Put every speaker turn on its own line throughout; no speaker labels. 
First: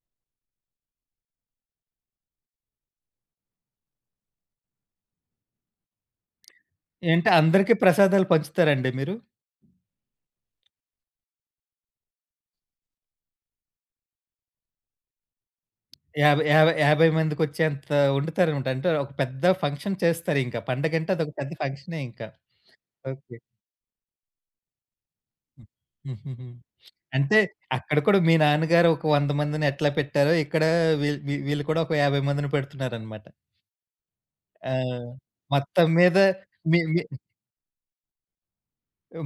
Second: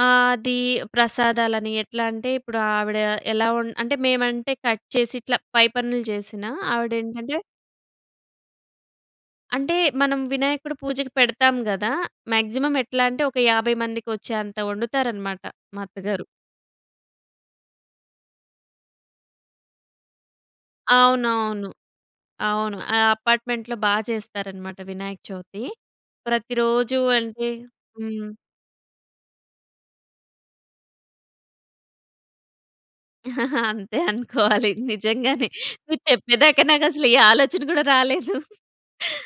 ఆ! అది ప్రసాదాలని ఎట్లా అంటే ఇప్పుడు ఆవిడ ఎలా వం అంటే, మేమంటే కట్ చేసి ఇట్లా పై పనులు జేసినా,
ఏంటి,
ఆవిడేంటంటే
అందరికి ప్రసాదాలు పంచుతారండి మీరు?
అంటే మనం వినాయకుడి పూజకి పెడతాం గదా! మాక్సిమమ్ ఎట్లా అంటే ఒక 50 మందికొచ్చేంత ఒండుతారన‌మాట మా అత్తగారు.
యాభై యాభై యాభై మందికొచ్చేంత వండుతారనమాట. అంటే ఒక పెద్ద ఫంక్షన్ చేస్తారింక. పండగంటే అదొక పెద్ద
అవునవును.
ఫంక్ష‌నే ఇంక.
అవును. ఆ
ఓకే.
అపార్ట్‌మెంట్‌లో బా జేస్తారన‌మాట వినాయక చవితి.
హ్మ్, హుహుహు.
ప్రతిరోజూ
అంటే
అంటే
అక్కడ కూడా
హ్మ్.
మీ నాన్నగారు ఒక 100 మందిని ఎట్లా పెట్టారో ఇక్కడ వీళ్ వీళ్ వీళ్ళు కూడా ఒక 50 మందిని పెడుతున్నారన‌మాట.
అంతే అనుకోవాలి.
ఆ!
నిజంగానే.
మొత్తం
మీరు
మీద
చెప్పేదాకా
మీ మీ
నాకసలు ఏ ఆలోచన గూడా రాలేదు.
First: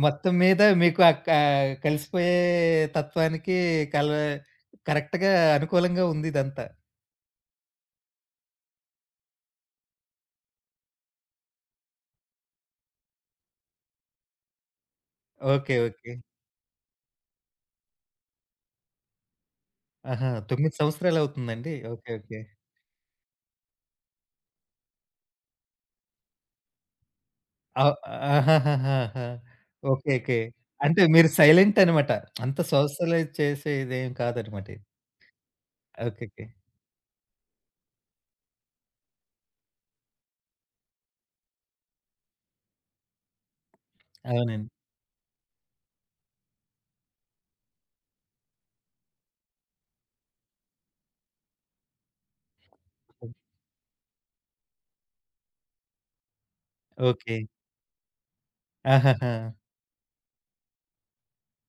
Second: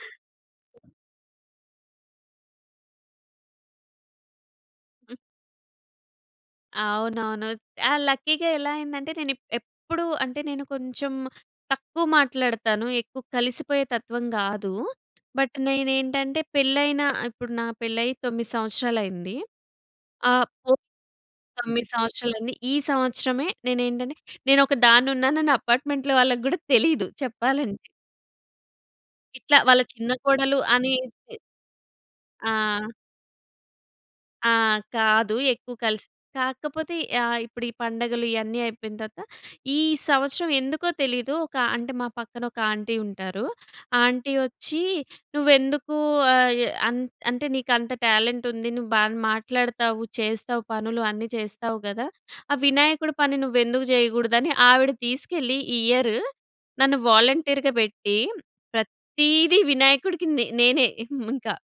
మొత్తం మీద మీకు అక్కా కలిసిపోయే తత్వానికి కల
హ్మ్.
కరెక్ట్‌గా అనుకూలంగా ఉందిదంతా.
అవునవును. ఆ! లక్కీగా ఎలా అయ్యిందంటే నేనిప్ ఎప్పుడూ అంటే నేను కొంచెం తక్కువ మాట్లాడతాను. ఎక్కువ కలిసిపోయే తత్వం గాదు. But
okay. ఓకే.
నేనేంటంటే పెళ్ళైన ఇప్పుడు నా పెళ్ళయ్యి 9 సంవత్సరాలయింది.
ఆహా!
ఆ! పో
9 సంవత్సరాలవుతుందండి.
9
ఓకే. ఓకే.
సంవత్సరా‌లయింది. ఈ సంవత్సరమే నేనేంటంటే నేనొక దాన్ను‌న్నానని అపార్ట్‌మెంట్‌లో వాళ్ళకి గూడా తెలీదు చెప్పాలంటే.
అవ్ ఆహాహహాహా!
ఇట్లా వాళ్ళ చిన్న
ఓకేకే.
కోడలు
అంటే మీరు
అనేది
సైలెంటన‌మాట. అంత
ఆ!
సోషలైజ్ చేసేదేం
ఆ!
కాదన‌మాటిది.
కాదు. ఎక్కువ కలిసి
ఓకేకే.
కాకపోతే యా ఇప్పుడు ఈ పండగలు ఇయన్నీ అయిపోయిన తర్వాత, ఈ సంవత్సరం ఎందుకో తెలీదు ఒక అంటే మా పక్కన ఒక ఆంటీ ఉంటారు. ఆంటీ
అవునని.
ఒచ్చి నువ్వెందుకు ఆయే అన్ అంటే నీకంత టాలెంట్ ఉంది. నువ్వు బాగా మాట్లాడతావు, చేస్తావు పనులు అన్ని చేస్తావు గదా! ఆ వినాయకుడి
ఓహ్!
పని నువ్వెందుకు జేయకూడదని ఆవిడ తీసుకెళ్ళి, ఈ ఇయర్ నన్ను
ఓకే.
వాలంటీర్‌గా బెట్టి,
ఆహాహా!
ప్రత్తీదీ వినాయకుడికి నే నేనే హ్మ్, ఇంకా.